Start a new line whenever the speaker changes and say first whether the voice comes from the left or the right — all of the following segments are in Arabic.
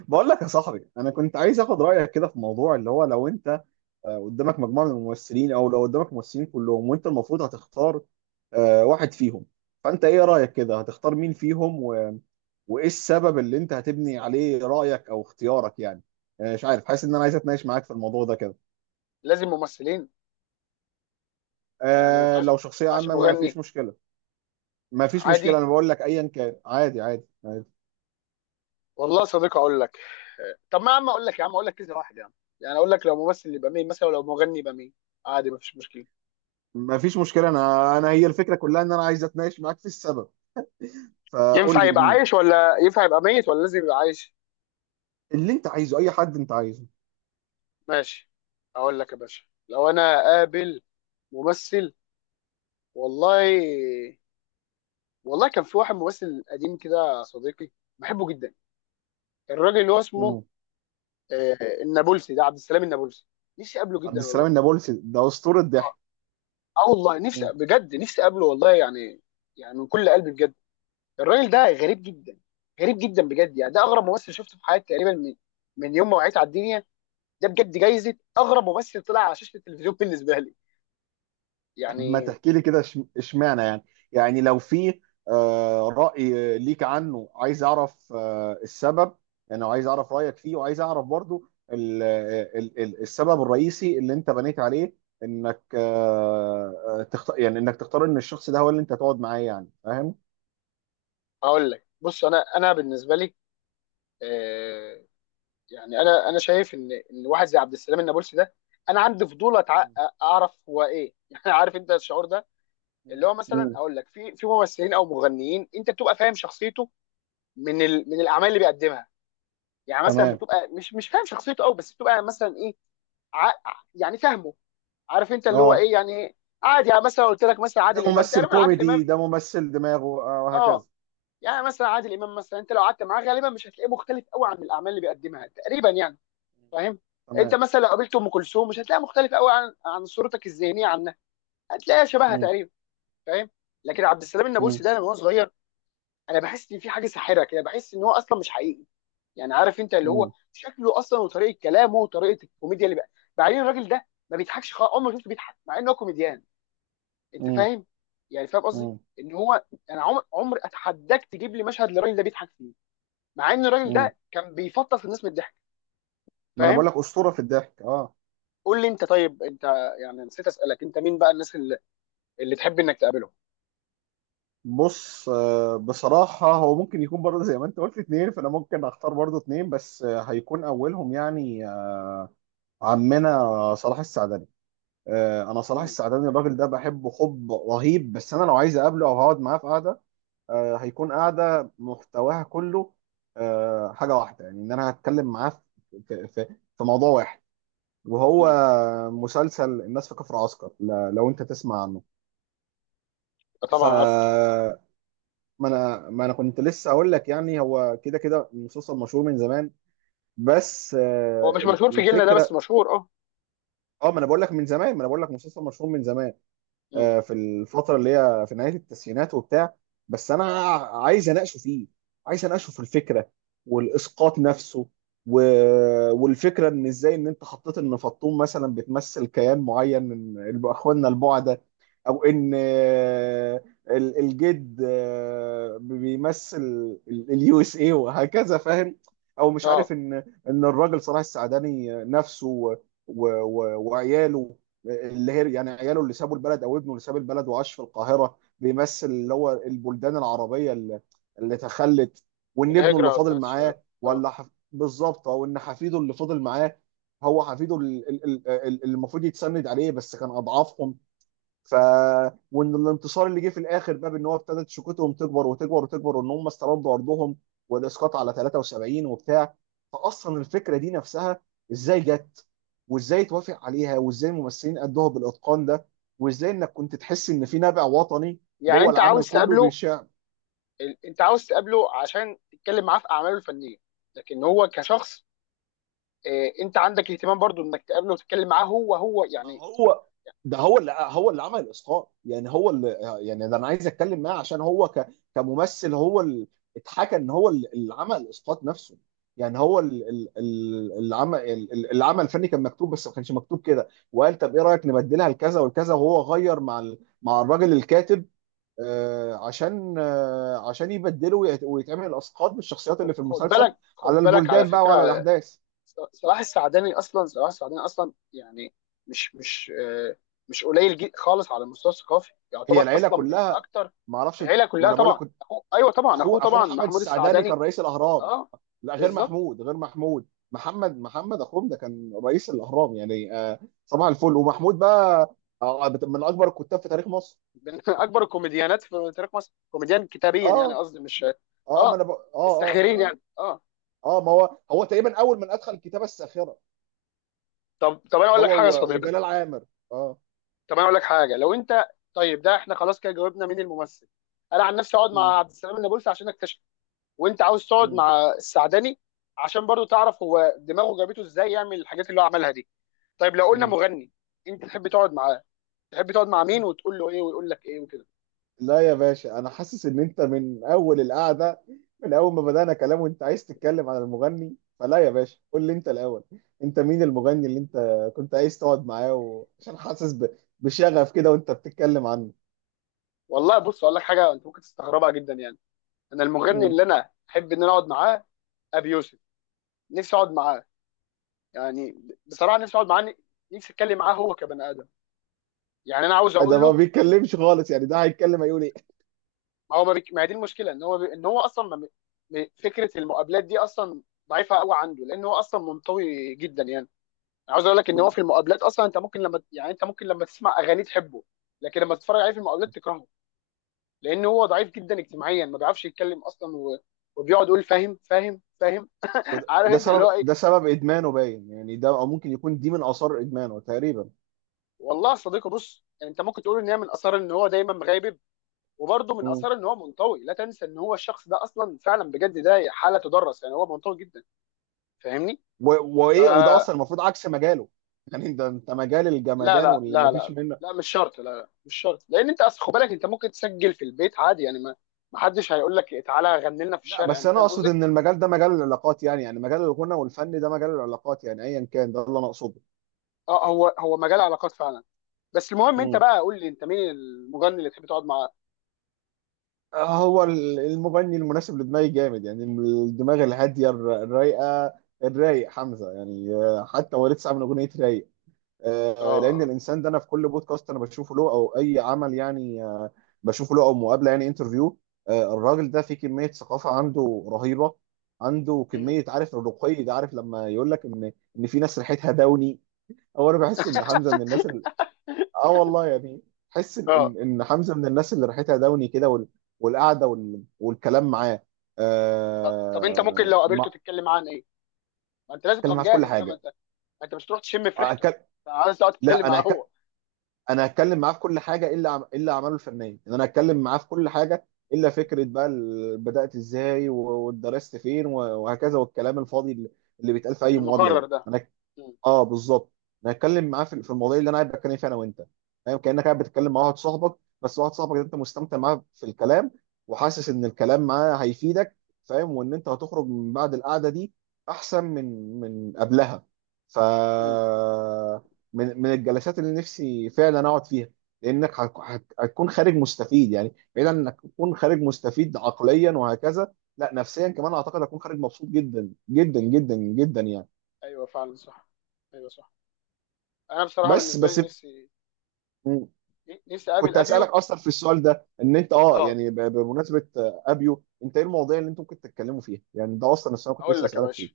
right: بقول لك يا صاحبي، انا كنت عايز اخد رايك كده في موضوع اللي هو لو انت قدامك مجموعه من الممثلين، او لو قدامك ممثلين كلهم وانت المفروض هتختار واحد فيهم. فانت ايه رايك كده، هتختار مين فيهم وايه السبب اللي انت هتبني عليه رايك او اختيارك يعني؟ مش عارف، حاسس ان انا عايز اتناقش معاك في الموضوع ده كده.
left: لازم ممثلين. يعني ما ينفعش
right: لو
left: ما
right: شخصيه
left: ينفعش
right: عامه ما فيش
left: مغني
right: مشكله. ما فيش مشكله،
left: عادي.
right: انا بقول لك ايا كان، عادي عادي, عادي.
left: والله صديق اقول لك. طب ما يا عم اقول لك، يا عم اقول لك كذا واحد يا عم، يعني اقول لك لو ممثل يبقى مين مثلا، ولو مغني يبقى مين. عادي مفيش مشكله.
right: ما فيش مشكله، انا هي الفكره كلها ان انا عايز اتناقش معاك في السبب، فقول
left: ينفع
right: لي
left: يبقى
right: مين
left: عايش ولا ينفع يبقى ميت ولا لازم يبقى عايش؟
right: اللي انت عايزه. اي حد انت عايزه.
left: ماشي. اقول لك يا باشا، لو انا قابل ممثل، والله والله كان في واحد ممثل قديم كده يا صديقي بحبه جدا. الراجل اللي هو اسمه
right: مم.
left: النابلسي، ده عبد السلام النابلسي. نفسي اقابله
right: عبد
left: جدا
right: السلام
left: والله.
right: النابلسي ده اسطوره ضحك.
left: اه والله نفسي
right: مم.
left: بجد، نفسي اقابله والله يعني، يعني من كل قلبي بجد. الراجل ده غريب جدا، غريب جدا بجد. يعني ده اغرب ممثل شفته في حياتي تقريبا، من من يوم ما وعيت على الدنيا. ده بجد جايزه اغرب ممثل طلع على شاشه التلفزيون بالنسبه لي
right: طب ما
left: يعني.
right: تحكي لي كده، اشمعنى يعني؟ يعني لو في رأي ليك عنه، عايز اعرف السبب. يعني عايز اعرف رأيك فيه، وعايز اعرف برضو السبب الرئيسي اللي انت بنيت عليه، انك آه، آه، تختار يعني انك تختار ان الشخص ده هو اللي انت تقعد معاه، يعني فاهم.
left: اقول لك بص، انا بالنسبه لي، آه، يعني انا شايف ان واحد زي عبد السلام النابلسي ده، انا عندي فضول
right: مم.
left: اعرف هو ايه يعني. عارف انت الشعور ده، اللي هو مثلا
right: مم.
left: اقول لك، في ممثلين او مغنيين انت بتبقى فاهم شخصيته من ال... من الاعمال اللي بيقدمها. يعني مثلا
right: تمام.
left: بتبقى مش فاهم شخصيته قوي، بس بتبقى مثلا ايه، ع... يعني فاهمه، عارف انت اللي هو
right: اه،
left: ايه يعني. عادي يعني، مثلا قلت لك مثلا
right: ده
left: عادل امام،
right: ممثل
left: تقريبا عادل
right: كوميدي،
left: امام،
right: ده ممثل دماغه
left: اه،
right: وهكذا.
left: يعني مثلا عادل امام مثلا انت لو قعدت معاه غالبا مش هتلاقيه مختلف قوي عن الاعمال اللي بيقدمها تقريبا يعني. فاهم؟ انت
right: تمام.
left: مثلا لو قابلت ام كلثوم مش هتلاقيها مختلف قوي عن صورتك الذهنيه عنها، هتلاقيها شبهها
right: مم.
left: تقريبا. فاهم؟ لكن عبد السلام النابلسي
right: مم.
left: ده، انا من وانا صغير انا بحس ان في حاجه ساحره كده، بحس ان هو اصلا مش حقيقي. يعني عارف انت اللي هو
right: مم.
left: شكله اصلا، وطريقه كلامه، وطريقه الكوميديا اللي بقى. بعدين الراجل ده ما بيضحكش خالص، عمري ما شفته بيضحك مع انه كوميديان. انت
right: مم.
left: فاهم؟ يعني فاهم قصدي،
right: مم.
left: ان هو، انا عمر اتحداك تجيب لي مشهد للراجل ده بيضحك فيه، مع ان الراجل
right: مم.
left: ده كان بيفطس الناس من الضحك.
right: ما انا
left: فاهم؟
right: بقول لك اسطوره في الضحك، اه.
left: قول لي انت طيب، انت، يعني نسيت اسالك، انت مين بقى الناس اللي، اللي تحب انك تقابلهم؟
right: بص، بصراحه هو ممكن يكون برضه زي ما انت قلت اتنين، فانا ممكن اختار برضه اتنين، بس هيكون اولهم يعني عمنا صلاح السعدني. انا صلاح
left: مم.
right: السعدني الراجل ده بحبه حب رهيب، بس انا لو عايز اقابله او هقعد معاه في قعده هيكون قعده محتواها كله حاجه واحده، يعني ان انا هتكلم معاه في موضوع واحد. وهو
left: مم.
right: مسلسل الناس في كفر عسكر، لو انت تسمع عنه.
left: آه
right: ف
left: طبعا عارفه طبعا.
right: ما انا كنت لسه اقول لك يعني هو كده كده مسلسل مشهور من زمان. بس
left: هو مش مشهور في جيلنا ده، بس
right: الفكره.
left: مشهور اه.
right: اه، ما انا بقول لك من زمان، ما انا بقول لك مسلسل مشهور من زمان.
left: مم.
right: في الفتره اللي هي في نهايه التسعينات وبتاع. بس انا عايز اناقشه فيه، عايز اناقشه في الفكره والاسقاط نفسه و... والفكره ان ازاي، ان انت حطيت ان فطوم مثلا بتمثل كيان معين من اخواننا البعده، او ان الجد بيمثل اليو اس اي وهكذا، فاهم؟ او مش عارف
left: اه.
right: ان الراجل صلاح السعداني نفسه وعياله، اللي هي يعني عياله اللي سابوا البلد، او ابنه اللي ساب البلد وعاش في القاهره، بيمثل اللي هو البلدان العربيه اللي تخلت. وان ابنه اللي
left: الهجره
right: فاضل
left: بتاعت الشباب.
right: معاه
left: اه.
right: ولا بالظبط، او ان حفيده اللي فاضل معاه هو حفيده اللي المفروض يتسند عليه، بس كان اضعافهم. ف وان الانتصار اللي جه في الاخر بقى، بان هو ابتدت شوكتهم تكبر وتكبر وتكبر، وان هم استردوا ارضهم، والاسقاط على 73 وبتاع. فاصلا الفكره دي نفسها ازاي جت، وازاي توافق عليها، وازاي الممثلين ادوها بالاتقان ده، وازاي انك كنت تحس ان في نبع وطني
left: يعني
right: جوه
left: انت
right: العمل
left: عاوز
right: كله.
left: تقابله، انت عاوز تقابله عشان تتكلم معاه في اعماله الفنيه، لكن هو كشخص انت عندك اهتمام برضو انك تقابله وتتكلم معاه هو
right: ما
left: يعني.
right: هو ده هو اللي عمل الاسقاط يعني. هو اللي يعني ده انا عايز اتكلم معاه، عشان هو كممثل هو اللي اتحكى ان هو اللي عمل الاسقاط نفسه. يعني هو العمل الفني كان مكتوب، بس ما كانش مكتوب كده، وقال طب ايه رايك نبدلها لكذا والكذا، وهو غير مع مع الراجل الكاتب عشان يبدله ويتعمل الاسقاط بالشخصيات اللي
left: خد
right: في المسلسل
left: بالك،
right: على
left: خد بالك على
right: البلدان بقى
left: فكره،
right: وعلى الاحداث.
left: صلاح السعداني اصلا، صلاح السعداني اصلا يعني، مش مش آه، مش خالص على المستوى الثقافي،
right: هي
left: يعتبر
right: العيله
left: اصلا من
right: كلها،
left: اكتر.
right: ما اعرفش.
left: العيله
right: ما
left: كلها
right: انا بقول لك،
left: طبعا، ايوه طبعا، اخوه
right: اخوه اخوه
left: طبعا
right: محمد
left: محمود
right: السعداني كان
left: السعداني.
right: رئيس الاهرام.
left: اه
right: لا، غير
left: بالظبط.
right: محمود، غير محمود، محمد اخوهم ده كان رئيس الاهرام يعني صباح الفل. ومحمود بقى من اكبر الكتاب في تاريخ مصر.
left: من اكبر الكوميديانات في تاريخ مصر، كوميديان كتابيا يعني،
right: اه،
left: قصدي مش،
right: اه، ما انا
left: اه،
right: اه، اه،
left: الساخرين
right: اه،
left: يعني اه.
right: اه، ما هو تقريبا اول من ادخل الكتابه الساخره،
left: طب انا اقول لك
right: هو
left: حاجه يا صديقي،
right: وجلال عامر. اه.
left: طب انا اقول لك حاجه لو انت، طيب ده احنا خلاص كده جاوبنا مين الممثل. انا عن نفسي اقعد
right: م-
left: مع عبد السلام النابلسي عشان اكتشف، وانت عاوز تقعد
right: م-
left: مع السعداني عشان برضو تعرف هو دماغه جابته ازاي يعمل الحاجات اللي هو عملها دي. طيب لو قلنا
right: م.
left: مغني، انت تحب تقعد معاه، تحب تقعد مع مين وتقول له ايه ويقول لك ايه وكده؟
right: لا يا باشا، انا حاسس ان انت من اول القعده، من اول ما بدانا كلام، وانت عايز تتكلم عن المغني، فلا يا باشا قول لي انت الاول، انت مين المغني اللي انت كنت عايز تقعد معاه عشان حاسس بشغف كده وانت بتتكلم عنه؟
left: والله بص اقول لك حاجه انت ممكن تستغربها جدا يعني. انا المغني
right: مم.
left: اللي انا احب ان انا اقعد معاه، ابي يوسف. نفسي اقعد معاه. يعني بصراحه نفسي اقعد معاه، نفسي اتكلم معاه هو كبني ادم. يعني انا عاوز
right: ده
left: اقول
right: ما
left: له،
right: بيتكلمش خالص، يعني ده هيتكلم هيقول ايه؟
left: ما هو ما هي دي المشكله، ان هو ان هو اصلا ما... م- فكره المقابلات دي اصلا ضعيفه قوي عنده، لان هو اصلا منطوي جدا يعني. أنا عاوز اقول لك ان هو
right: مم.
left: في المقابلات اصلا، انت ممكن لما، يعني انت ممكن لما تسمع اغاني تحبه، لكن لما تتفرج عليه في المقابلات تكرهه، لان هو ضعيف جدا اجتماعيا، ما بيعرفش يتكلم اصلا، و... وبيقعد يقول فاهم فاهم فاهم.
right: وده
left: عارف
right: ده
left: انت اللي
right: سبب
left: هو ايه.
right: ده سبب ادمانه باين، يعني ده، او ممكن يكون دي من اثار ادمانه تقريبا.
left: والله يا صديقي بص، يعني انت ممكن تقول ان هي من اثار ان هو دايما مغيب، وبرده من
right: مم.
left: اثار ان هو منطوي. لا تنسى ان هو الشخص ده اصلا، فعلا بجد ده حاله تدرس، يعني هو منطوي جدا. فاهمني؟
right: وايه، وده
left: فلا،
right: اصلا المفروض عكس مجاله. يعني انت مجال
left: لا
right: الجمدان
left: لا
right: واللي ما
left: لا
right: فيش
left: لا
right: منه.
left: لا مش شرط، لا لا مش شرط، لان انت اصل خد بالك، انت ممكن تسجل في البيت عادي يعني، ما حدش هيقول لك تعالى غني لنا في
right: لا،
left: الشارع
right: بس
left: يعني.
right: انا
left: فاهم
right: اقصد
left: قصدي؟
right: ان المجال ده مجال العلاقات، يعني مجال الغنى والفن ده مجال العلاقات، يعني ايا كان ده اللي انا اقصده.
left: اه، هو مجال علاقات فعلا، بس المهم انت
right: مم.
left: بقى قول لي انت مين المغني اللي تحب تقعد معاه.
right: هو المغني المناسب لدماغي جامد، يعني الدماغ الهاديه الرايقه، الرايق حمزه يعني، حتى هو لسه عامل اغنيه رايق. لان
left: اه.
right: الانسان ده انا في كل بودكاست انا بشوفه له او اي عمل يعني، بشوفه له او مقابله، يعني انترفيو. الراجل ده فيه كميه ثقافه عنده رهيبه، عنده
left: مم.
right: كميه، عارف الرقي ده، عارف لما يقول لك ان في ناس ريحتها دوني. هو انا بحس ان حمزه من الناس اللي، اه والله يعني، بحس ان
left: اه.
right: إن حمزه من الناس اللي ريحتها دوني كده، والقعده والكلام معاه.
left: طب انت ممكن لو
right: آه... ما...
left: قابلته تتكلم معاه عن ايه؟ ما انت لازم
right: اتكلم
left: تبقى
right: معاه في كل
left: مجهز بقى، ما
right: حاجه.
left: انت ما انت مش تروح تشم في ريحته،
right: أكل...
left: انت عايز تقعد تتكلم
right: لا، انا
left: معاه هو.
right: انا هتكلم معاه في كل حاجه، الا الا اعماله الفنيه، ان انا هتكلم معاه في كل حاجه، الا فكره بقى بدات ازاي، واتدرست فين، وهكذا، والكلام الفاضي اللي بيتقال في اي مقابله
left: المقرر
right: ده،
left: ده.
right: انا.
left: مم.
right: اه، بالظبط. نتكلم معاه في في المواضيع اللي انا قاعد بتكلم فيها انا وانت، فاهم؟ كانك قاعد بتتكلم مع واحد صاحبك، بس واحد صاحبك ده انت مستمتع معاه في الكلام، وحاسس ان الكلام معاه هيفيدك، فاهم؟ وان انت هتخرج من بعد القعده دي احسن من قبلها. ف
left: مم.
right: من الجلسات اللي نفسي فعلا اقعد فيها، لانك هتكون خارج مستفيد، يعني بعيد عن انك تكون خارج مستفيد عقليا وهكذا، لا نفسيا كمان، اعتقد هتكون خارج مبسوط جدا جدا جدا جدا يعني.
left: ايوه فعلا صح، ايوه صح. انا بصراحه
right: بس
left: بالنسبه
right: بس
left: لي، نفسي اقابل
right: كنت هسألك
left: ابيو.
right: اصلا في السؤال ده، ان انت اه
left: اه.
right: يعني بمناسبة ابيو، انت ايه المواضيع اللي انتم ممكن تتكلموا فيها يعني؟ ده اصلا السؤال كنت
left: هقول
right: لسه
left: لك يا
right: هسألك فيه.
left: باشا،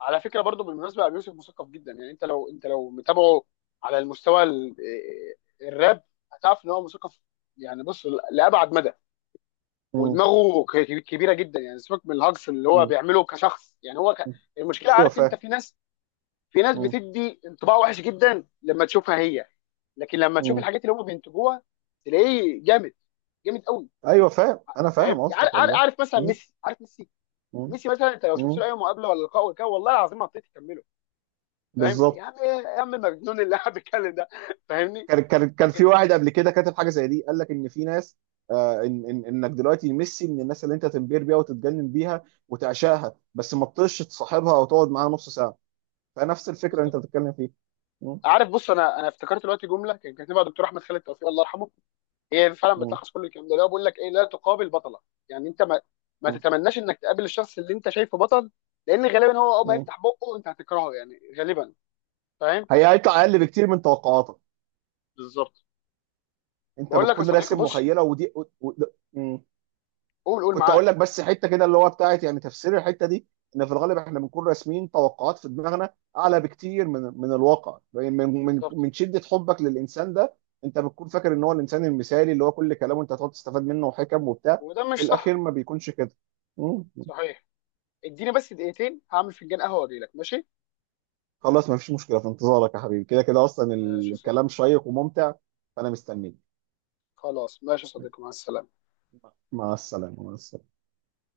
left: على فكره برضو بالمناسبه، ابي يوسف مثقف جدا يعني، انت لو متابعه على المستوى الراب هتعرف ان هو مثقف. يعني بص، لابعد مدى،
right: مم.
left: ودماغه كبيره جدا يعني، سيبك من الهجص اللي هو
right: مم.
left: بيعمله كشخص، يعني هو
right: مم.
left: المشكله،
right: ايوه،
left: عارف انت
right: فاهم.
left: في ناس، في ناس
right: مم.
left: بتدي انطباع وحش جدا لما تشوفها هي، لكن لما تشوف
right: مم.
left: الحاجات اللي هم بينتجوها تلاقيه جامد، جامد قوي.
right: ايوه، فاهم. انا
left: فاهم؟
right: فاهم قصدك والله.
left: عارف مثلا
right: مم.
left: ميسي، عارف ميسي؟
right: مم.
left: ميسي مثلا انت لو شفت
right: مم.
left: له اي مقابله ولا لقاء ولا كده، والله العظيم ما بتقدر تكمله. فاهم يا
right: بالظبط.
left: عم؟ يا عم المجنون اللي قاعد بيتكلم ده. فاهمني؟
right: كان في
left: لكن،
right: واحد قبل كده كاتب حاجه زي دي، قال لك ان في ناس، إن انك دلوقتي ميسي من الناس اللي انت تنبهر بيها وتتجنن بيها وتعشاها، بس ما تطيش تصاحبها او تقعد معاها نص ساعه. فنفس الفكره اللي
left: بالظبط.
right: انت بتتكلم فيها. مم.
left: عارف، بص، انا افتكرت دلوقتي جمله كان كاتبها دكتور احمد خالد توفيق الله يرحمه، هي فعلا بتلخص كل الكلام ده، اللي هو بيقول لك ايه، لا تقابل بطله. يعني انت ما
right: مم.
left: تتمناش انك تقابل الشخص اللي انت شايفه بطل، لان غالبا هو اول ما
right: مم.
left: يفتح بقه انت هتكرهه يعني غالبا. فاهم؟
right: هيطلع اقل بكتير من توقعاتك،
left: بالظبط.
right: انت
left: بقول لك يا
right: بتكون
left: صديقي
right: راسم
left: بص،
right: مخيله ودي مم.
left: قول
right: كنت اقول
left: معاك.
right: لك بس حته كده، اللي هو بتاعت يعني تفسير الحته دي، ان في الغالب احنا بنكون راسمين توقعات في دماغنا اعلى بكتير من الواقع، يعني من من
left: بالظبط.
right: من شده حبك للانسان ده، انت بتكون فاكر ان هو الانسان المثالي اللي هو كل كلامه انت هتقعد تستفاد منه وحكم وبتاع.
left: وده مش
right: في الاخير
left: صح.
right: ما بيكونش كده. مم.
left: صحيح. اديني بس دقيقتين هعمل فنجان قهوه واجي لك، ماشي؟
right: خلاص، ما فيش مشكله، في انتظارك يا حبيبي، كده كده اصلا
left: ماشي يا
right: الكلام
left: صديقي.
right: شيق وممتع، فانا مستنيك.
left: خلاص ماشي يا صديقي، مع السلامه.
right: مع السلامه، مع السلامه.